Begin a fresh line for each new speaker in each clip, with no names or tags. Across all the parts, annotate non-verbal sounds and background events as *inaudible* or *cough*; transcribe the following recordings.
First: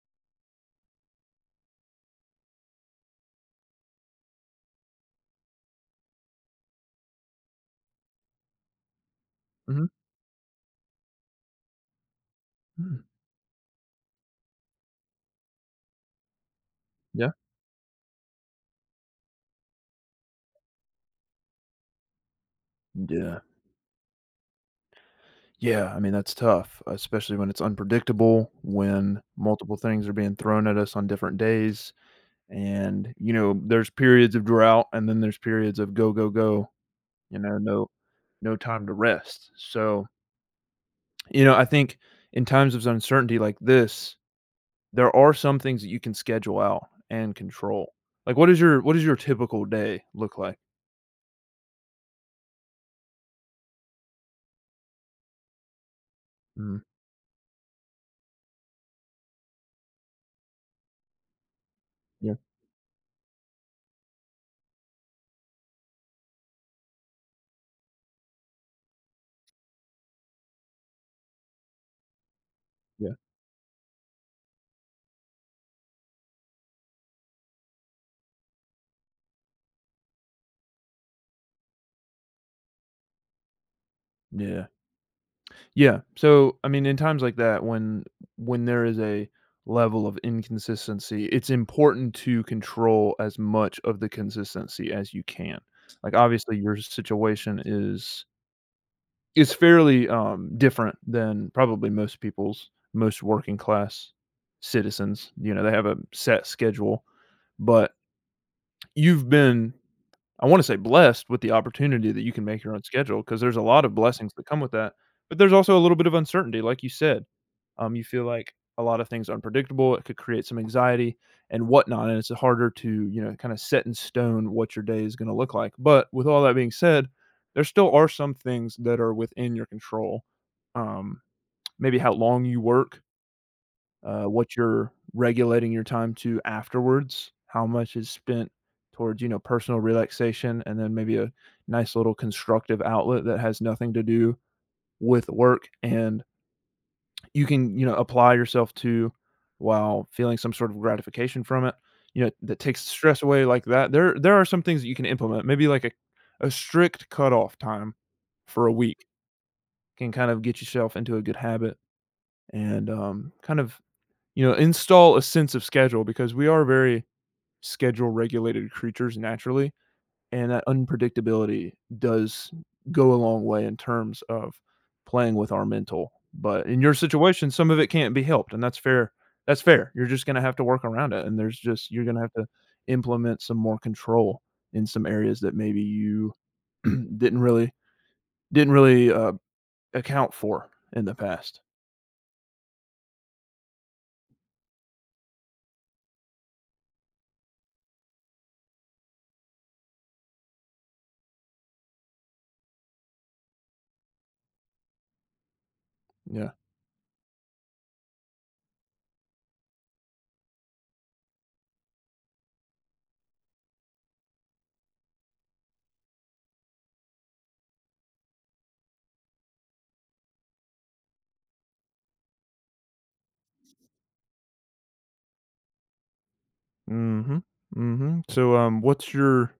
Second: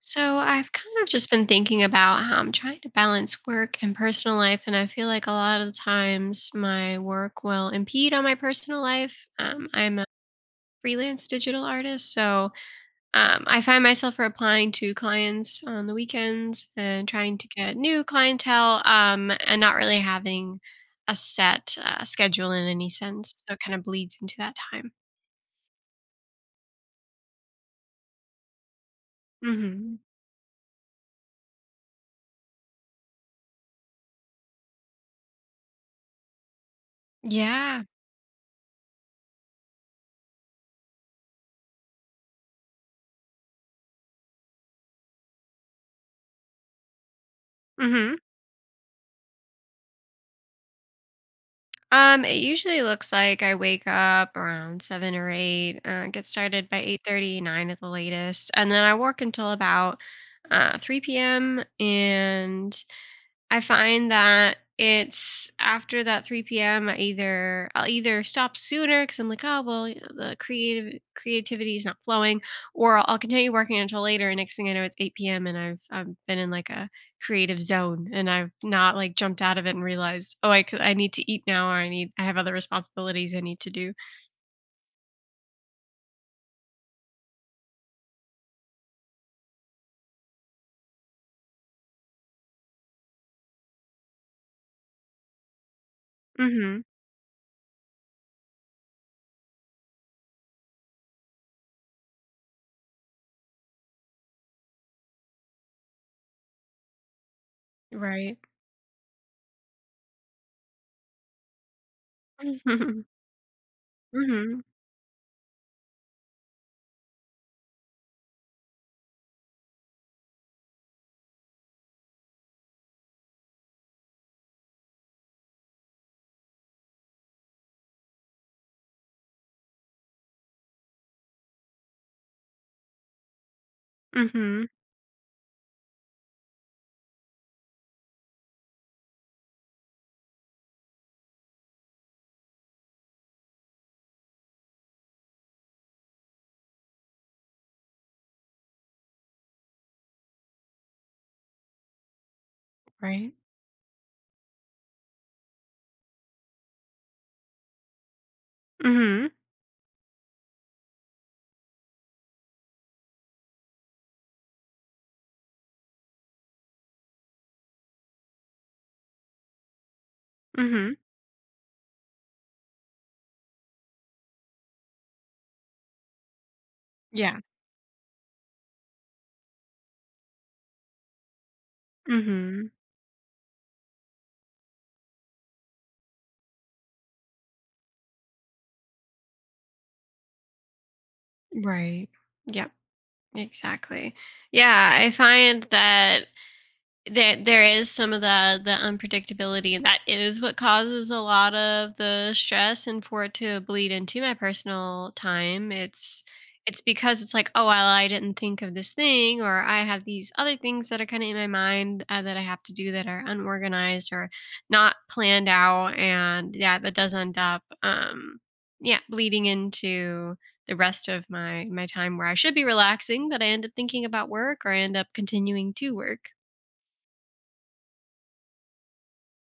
So I've kind of just been thinking about how I'm trying to balance work and personal life, and I feel like a lot of the times my work will impede on my personal life.
Mhm,
I'm a freelance digital artist, so
mhm,
I find myself applying to clients on the weekends and
yeah,
trying to get new clientele, and not really having a set schedule in any
yeah,
sense. So it kind of bleeds into that time.
yeah, I mean, that's tough, especially when it's unpredictable, when multiple
Hmm.
things are being thrown at us on different days, and, you know, there's periods of drought, and then there's periods of go, go, go, you know,
Yeah.
no time to rest, so, you know, I think in times of uncertainty like this, there are some things that you can schedule out and control.
Hmm.
Like, what does your typical day look like?
It usually looks like I wake up around 7 or 8, get started by
Mhm,
8:30, 9 at the latest, and then I work until about 3 p.m.
yeah,
And I find that it's after that 3 p.m. I'll either stop sooner because I'm like, oh well, you know, the creative creativity is not flowing, or I'll,
yeah,
I'll continue working until later. And next thing I know, it's 8 p.m. and I've been in like a creative zone and I've not like jumped out of it and realized, oh, I need to eat now, or I have other responsibilities I need to do.
yeah. Yeah. So, I mean, in times like that, when there is a level of inconsistency, it's important to control as much of the consistency as you can. Like, obviously, your
Mm-hmm.
situation is fairly different than probably most people's, most working class citizens. You know, they have a set schedule, but
Right.
you've been, I wanna say blessed with the opportunity that you can make your own
*laughs*
schedule. Because there's a lot of blessings
Mm-hmm.
that come
Mm-hmm.
with that, but there's also a little bit of uncertainty, like you said. You feel like a lot of things are unpredictable, it could create some anxiety and whatnot, and it's harder to, you know, kinda set in stone what your day is gonna look like, but with all that being said, there still are some things that are within your control. Um, maybe how long you work, what
Mm-hmm.
you're regulating your time to afterwards, how much is spent towards, you know, personal relaxation, and then maybe a nice little constructive outlet that has nothing to do with work. And you can, you know, apply yourself to while feeling some sort of gratification from it, you know, that takes stress
Right.
away like that. There are some things that you can implement, maybe like a strict cutoff time for a week
Mm-hmm.
can kind of get yourself into a good habit and kind of you know, install a sense of schedule because we are very schedule regulated creatures naturally. And that
Mm-hmm.
unpredictability does go a long way in terms of playing with our mental. But in your
Yeah.
situation, some of it can't be helped, and that's fair. That's fair. You're just going to have to work around it. And there's just, you're going to have to
Mm-hmm.
implement some more control in some areas that maybe you *clears throat* didn't really, didn't really account for in the past.
Right. Yeah. Exactly. Yeah, I find that there is some of the unpredictability, and that is what causes a lot of the stress and for it to bleed into my personal time, it's
Yeah.
it's because it's like, "Oh, well, I didn't think of this thing," or, "I have these other things that are kinda in my mind, that I have to do that are unorganized or not planned out," and, yeah, that does end up, yeah, bleeding into the rest of my time where I should be relaxing, but I end up thinking about work or I end up continuing to work.
Mhm, mhm. So,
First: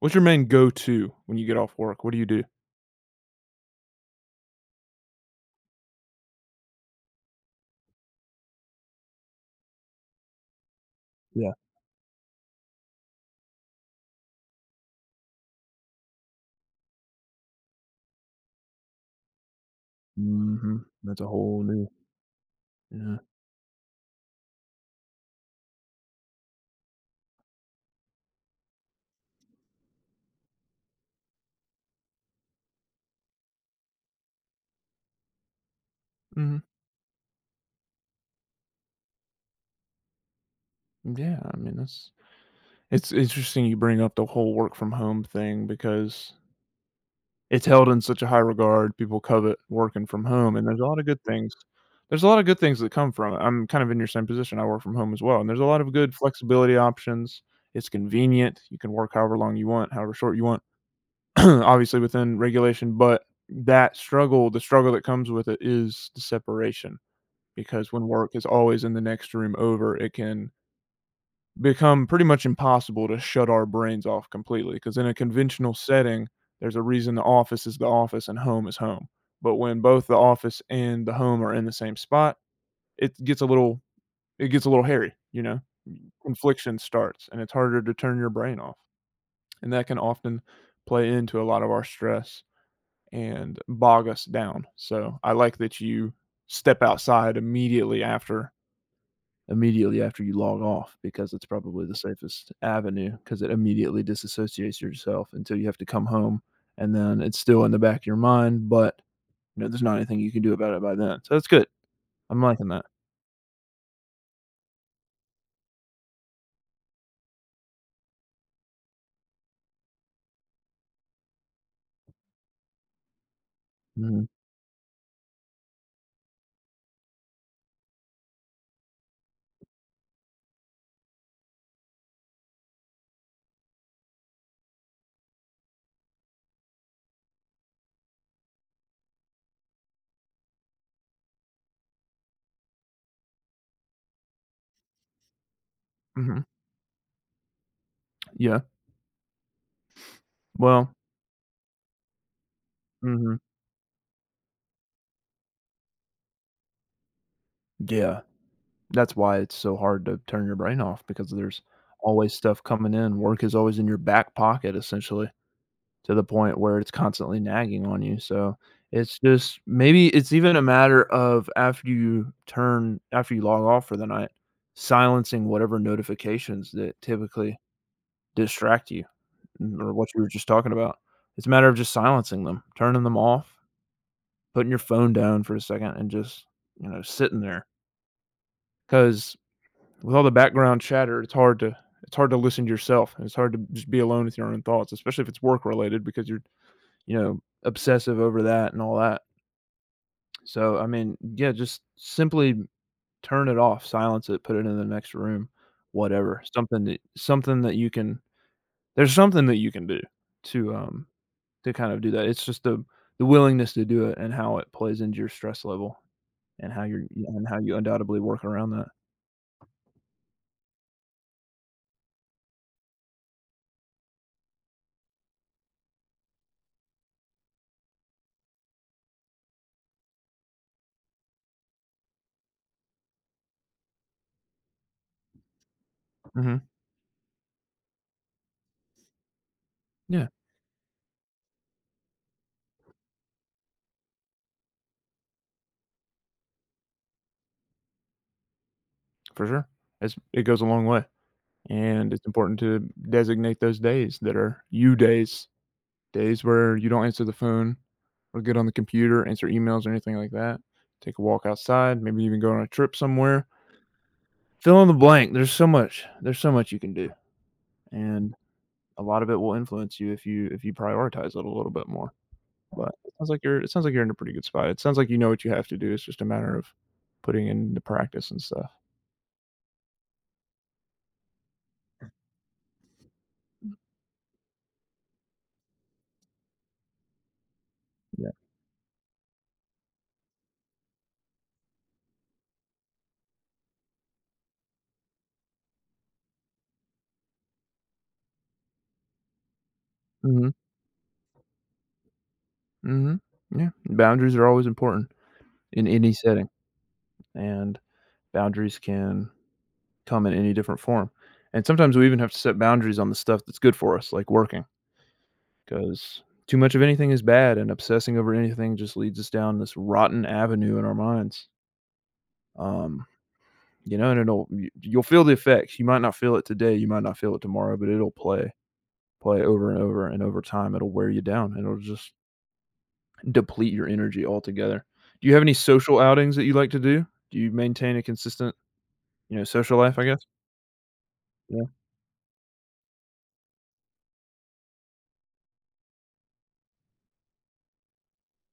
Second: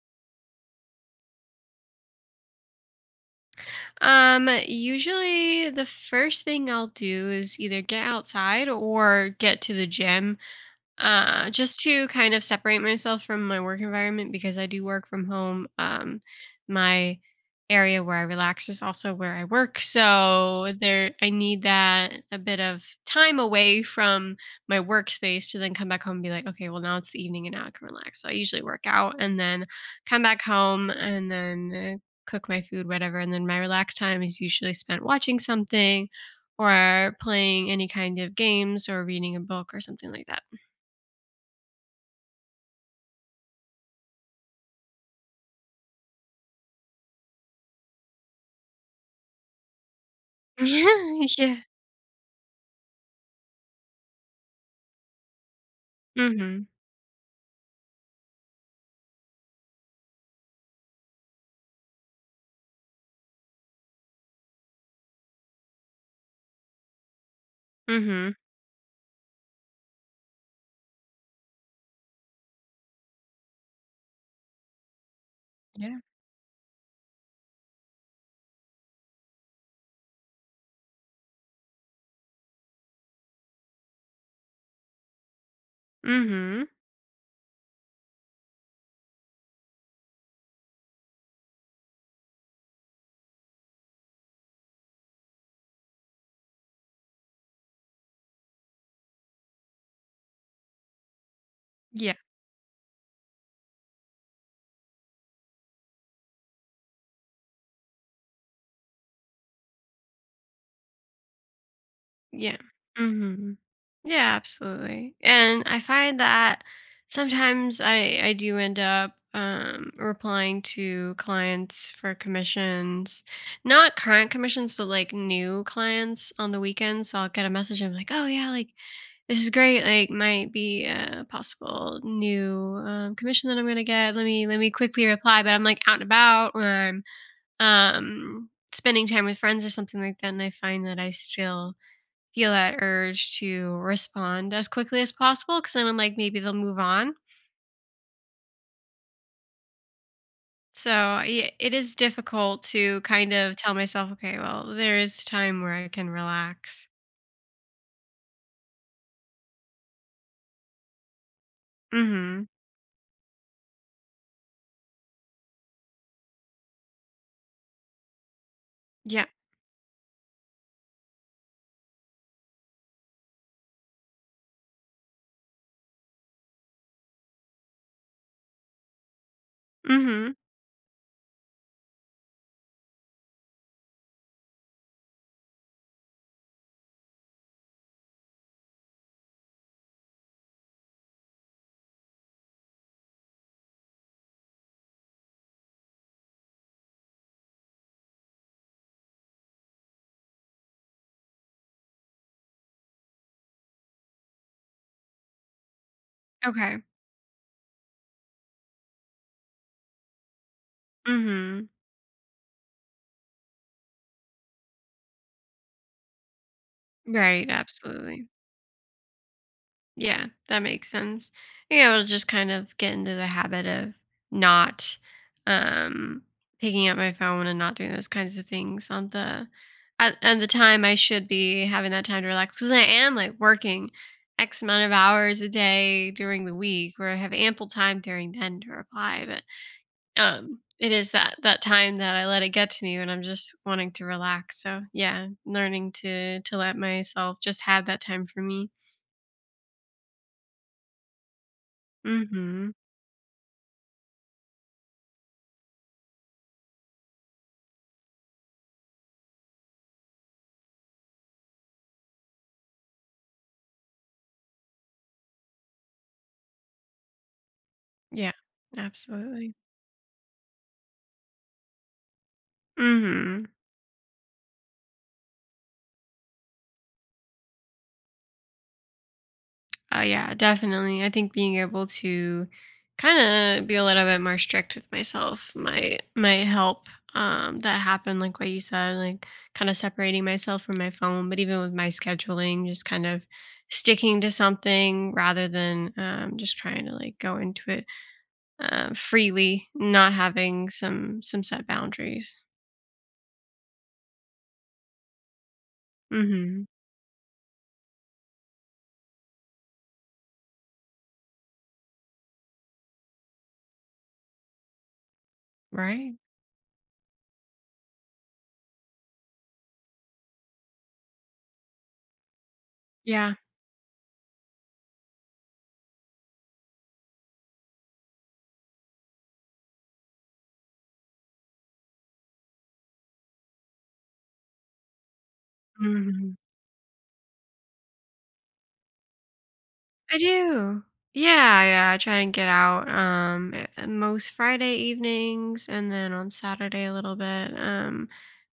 what's your main go-to when you get off work? What do you do?
Usually the first thing I'll do is either get outside or get to the gym
Yeah.
just to kind of separate myself from my work environment because I do work from home. My area where I relax is also where I work. So
Mhm.
there
That's a
I
whole
need
new
that a bit of
yeah.
time away from my workspace to then come back home and be like, okay, well now it's the evening and now I can relax. So I usually work out and then come back home and then cook my food whatever and then my relaxed time is usually spent watching something
Mhm.
or playing any kind of games or reading a book or something like that.
Yeah, I mean, that's it's interesting you bring up the whole work from home thing because it's held in such a high regard. People covet working from home, and there's a lot of good
Yeah, *laughs*
things.
yeah.
There's a lot of good things that come from it. I'm kind of in your same position. I work from home as well, and there's a lot of good
Mhm,
flexibility options. It's convenient. You can work however long you want, however short you want. *clears throat* obviously within regulation, but the struggle that comes with it is the separation because when work
mhm.
is always in the next room over, it can become pretty much impossible to shut our brains off completely because in a conventional
Yeah.
setting, there's a reason the office is the office and home is home. But when both the office and the home are in the same spot, it gets a little it gets a little hairy, you know.
Mhm.
Confliction starts and it's harder to turn your brain off. And that can often play into a lot of our stress and bog us down. So I like that you step outside immediately after immediately after you log off because it's probably the
Yeah,
safest avenue because it immediately disassociates yourself until you have to come home and then it's still in the back of your mind, but you know there's not anything you can do about it by then. So that's good. I'm
yeah.
liking that.
Mhm. Yeah, absolutely, and I find that sometimes I do end up, replying to clients for commissions, not
Hmm.
current commissions, but, like, new clients on the weekends, so I'll get a message, and I'm like, "Oh, yeah, like, this is great, like, might be a possible new, commission that I'm gonna get. Let me quickly reply," but I'm, like, out and about or I'm spending time with friends or something like that and I find that I still feel that urge to respond as quickly as possible because then I'm like
Hmm.
maybe they'll move on.
Yeah. Well.
So yeah, it is difficult to kind
Hmm.
of tell myself okay well there is time where I can relax.
Yeah. That's why it's so hard to turn your brain off because there's always
Mm-hmm.
stuff coming in. Work is always in your back pocket essentially, to the point where it's constantly nagging on you, so it's
Yeah.
just maybe it's even a matter of after you turn after you log off for the night, silencing whatever notifications that typically distract you mm, or what you were
Mm-hmm.
just talking about. It's a matter of just silencing them, turning them off, putting your phone down for a second and just, you know, sitting there because with all the background chatter, it's hard to listen to yourself, and it's hard to just be alone with your own thoughts, especially if it's work related because you're you know, obsessive over that and all that. So, I mean, yeah, just simply turn it off, silence it, put it in the next room, whatever.
Okay.
Something that you can there's something that you can do to um
Mm-hmm.
to kind of do that. It's just the willingness to do it and how it plays into your stress level. And
Right.
how you undoubtedly
Absolutely.
work around that.
Yeah, that makes sense. Yeah, I'll just kind of get into the habit of not um picking up my phone and not doing those kinds of things on the at the time I should be having that time to relax because I am like working X amount of hours a day during the
Mhm.
week where I have ample time during then to reply. But
Yeah,
it is that time that I let it get to me when I'm just wanting to relax. So yeah, learning to let myself just have that time for me.
for sure. It's it goes a long way, and it's important
Mm-hmm.
to designate those days that are you days, days where you don't answer the phone or get on the computer, answer emails or anything like that. Take a walk outside, maybe even go on a trip somewhere. Fill in the blank. There's so much. There's so much you can do,
Yeah,
and a lot of it
absolutely.
will influence you if you prioritize it a little bit more. But
Mhm.
it sounds like you're in a pretty good spot. It sounds like you know what you have to do. It's just a matter of putting it into practice and stuff.
Oh, yeah, definitely. I think being able to kinda be a little bit more strict with myself might help. That happened,
Yeah.
like what you said, like kind of separating myself from my phone, but even with my scheduling, just kind of sticking to something rather than just trying to like go into it freely, not
Mhm.
having some set boundaries.
Mhm. Yeah, boundaries are always important in any setting,
Hmm.
and boundaries can come in any different form, and sometimes we even have to set boundaries on the stuff that's good for us, like working,
Right?
because too much of anything is bad, and obsessing over anything just leads us down this rotten avenue in our minds. Um,
Yeah.
you know, and it'll y you'll feel the effects. You might not feel it today, you might not feel it tomorrow, but it'll play play over and over, and over time, it'll wear you down, and it'll just deplete your energy altogether. Do you have any social outings
Mhm.
that you like to do? Do you maintain a consistent, you know, social life, I
I
guess?
do.
Yeah.
Yeah, yeah, I try and get out most Friday evenings and then on Saturday a little bit.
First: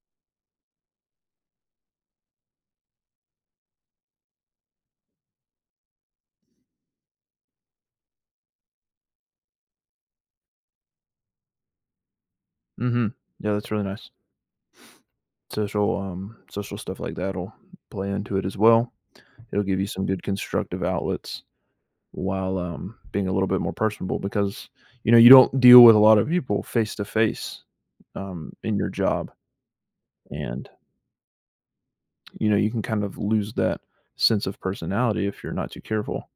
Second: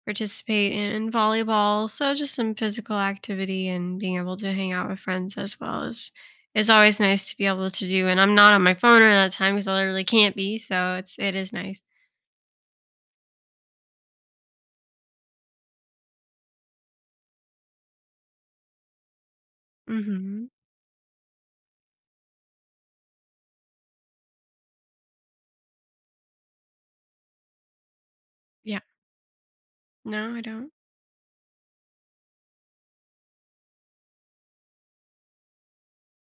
Participate in volleyball, so just some physical activity and being able to hang out with friends as well is always nice to be able to do and I'm not on my phone at that time cuz I literally can't be, so it is nice.
Mhm. Yeah, that's really nice. Social, social stuff like that'll play into it as well. It'll give you some good
Mhm.
constructive outlets while, being a little bit more personable because, you know, you don't deal with a lot of people face to face, in
Yeah.
your job,
No, I
and,
don't.
you know, you can kind of lose that sense of personality if you're not too careful.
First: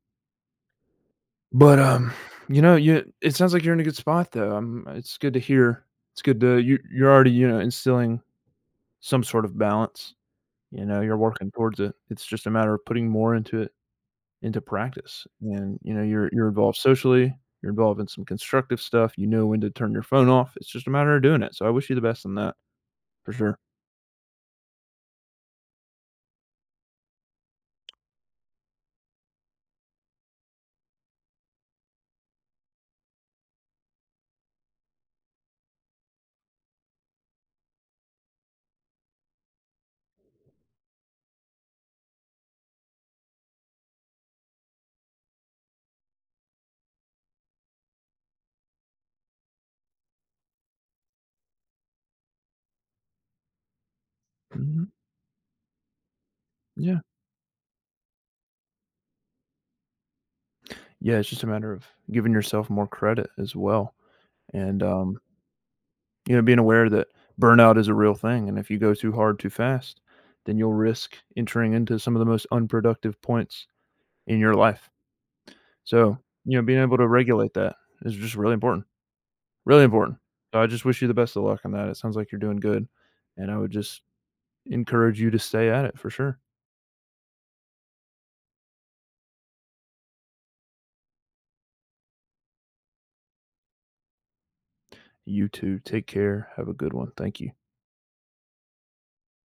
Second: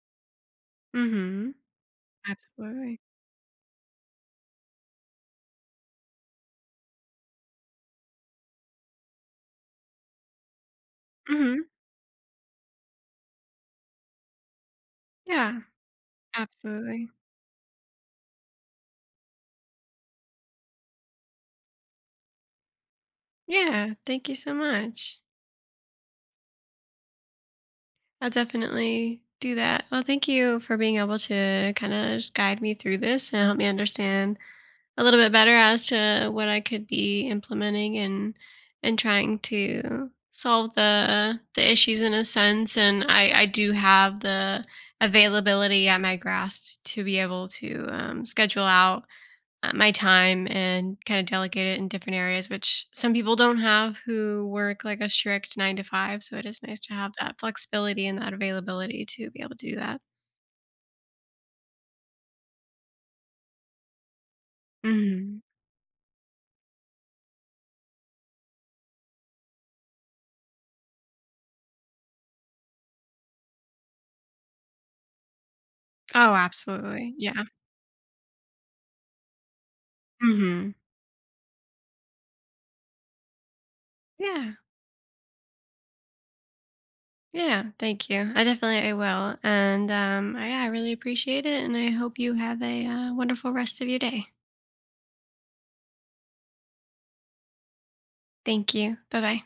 Mhm.
But, you know,
Absolutely.
you it sounds like you're in a good spot though, it's good to hear. It's good to you you're already, you know, instilling some sort of balance, you know, you're working
Mhm.
towards it. It's just a matter of putting more into it into practice,
Yeah.
and, you know, you're involved
Absolutely.
socially, you're involved in some constructive stuff, you know when to turn your phone off, it's just a matter of doing it, so I wish you the best on that, for sure.
Yeah, thank you so much. I'll definitely do that. Well, thank you for being able to kind of just guide me through this and help me understand a little bit better as to what I could be implementing and trying to solve the issues in a sense. And I do have the availability at my grasp to be able to schedule out my time and kind of delegate it in different areas, which some people don't have who work
Mhm,
like a strict 9 to 5. So it is nice to
yeah.
have that flexibility and that availability to be able to do that.
Yeah, it's just a matter of giving yourself more credit as well, and, um,
Hmm.
you know, being aware that burnout is a real thing, and if you go too hard too fast, then you'll risk entering into some of the most unproductive points in your life. So,
Oh,
you know, being able to
absolutely. Yeah.
regulate that is just really important, really important. So I
Hmm.
just wish you the best of luck on that. It sounds like you're doing good, and I would just
Yeah.
encourage you to stay at it for sure.
Yeah. Thank you. I will. And I, yeah, I really appreciate it. And I hope you have a wonderful rest of your day.
You too. Take care. Have a good one. Thank you.
Thank you. Bye bye.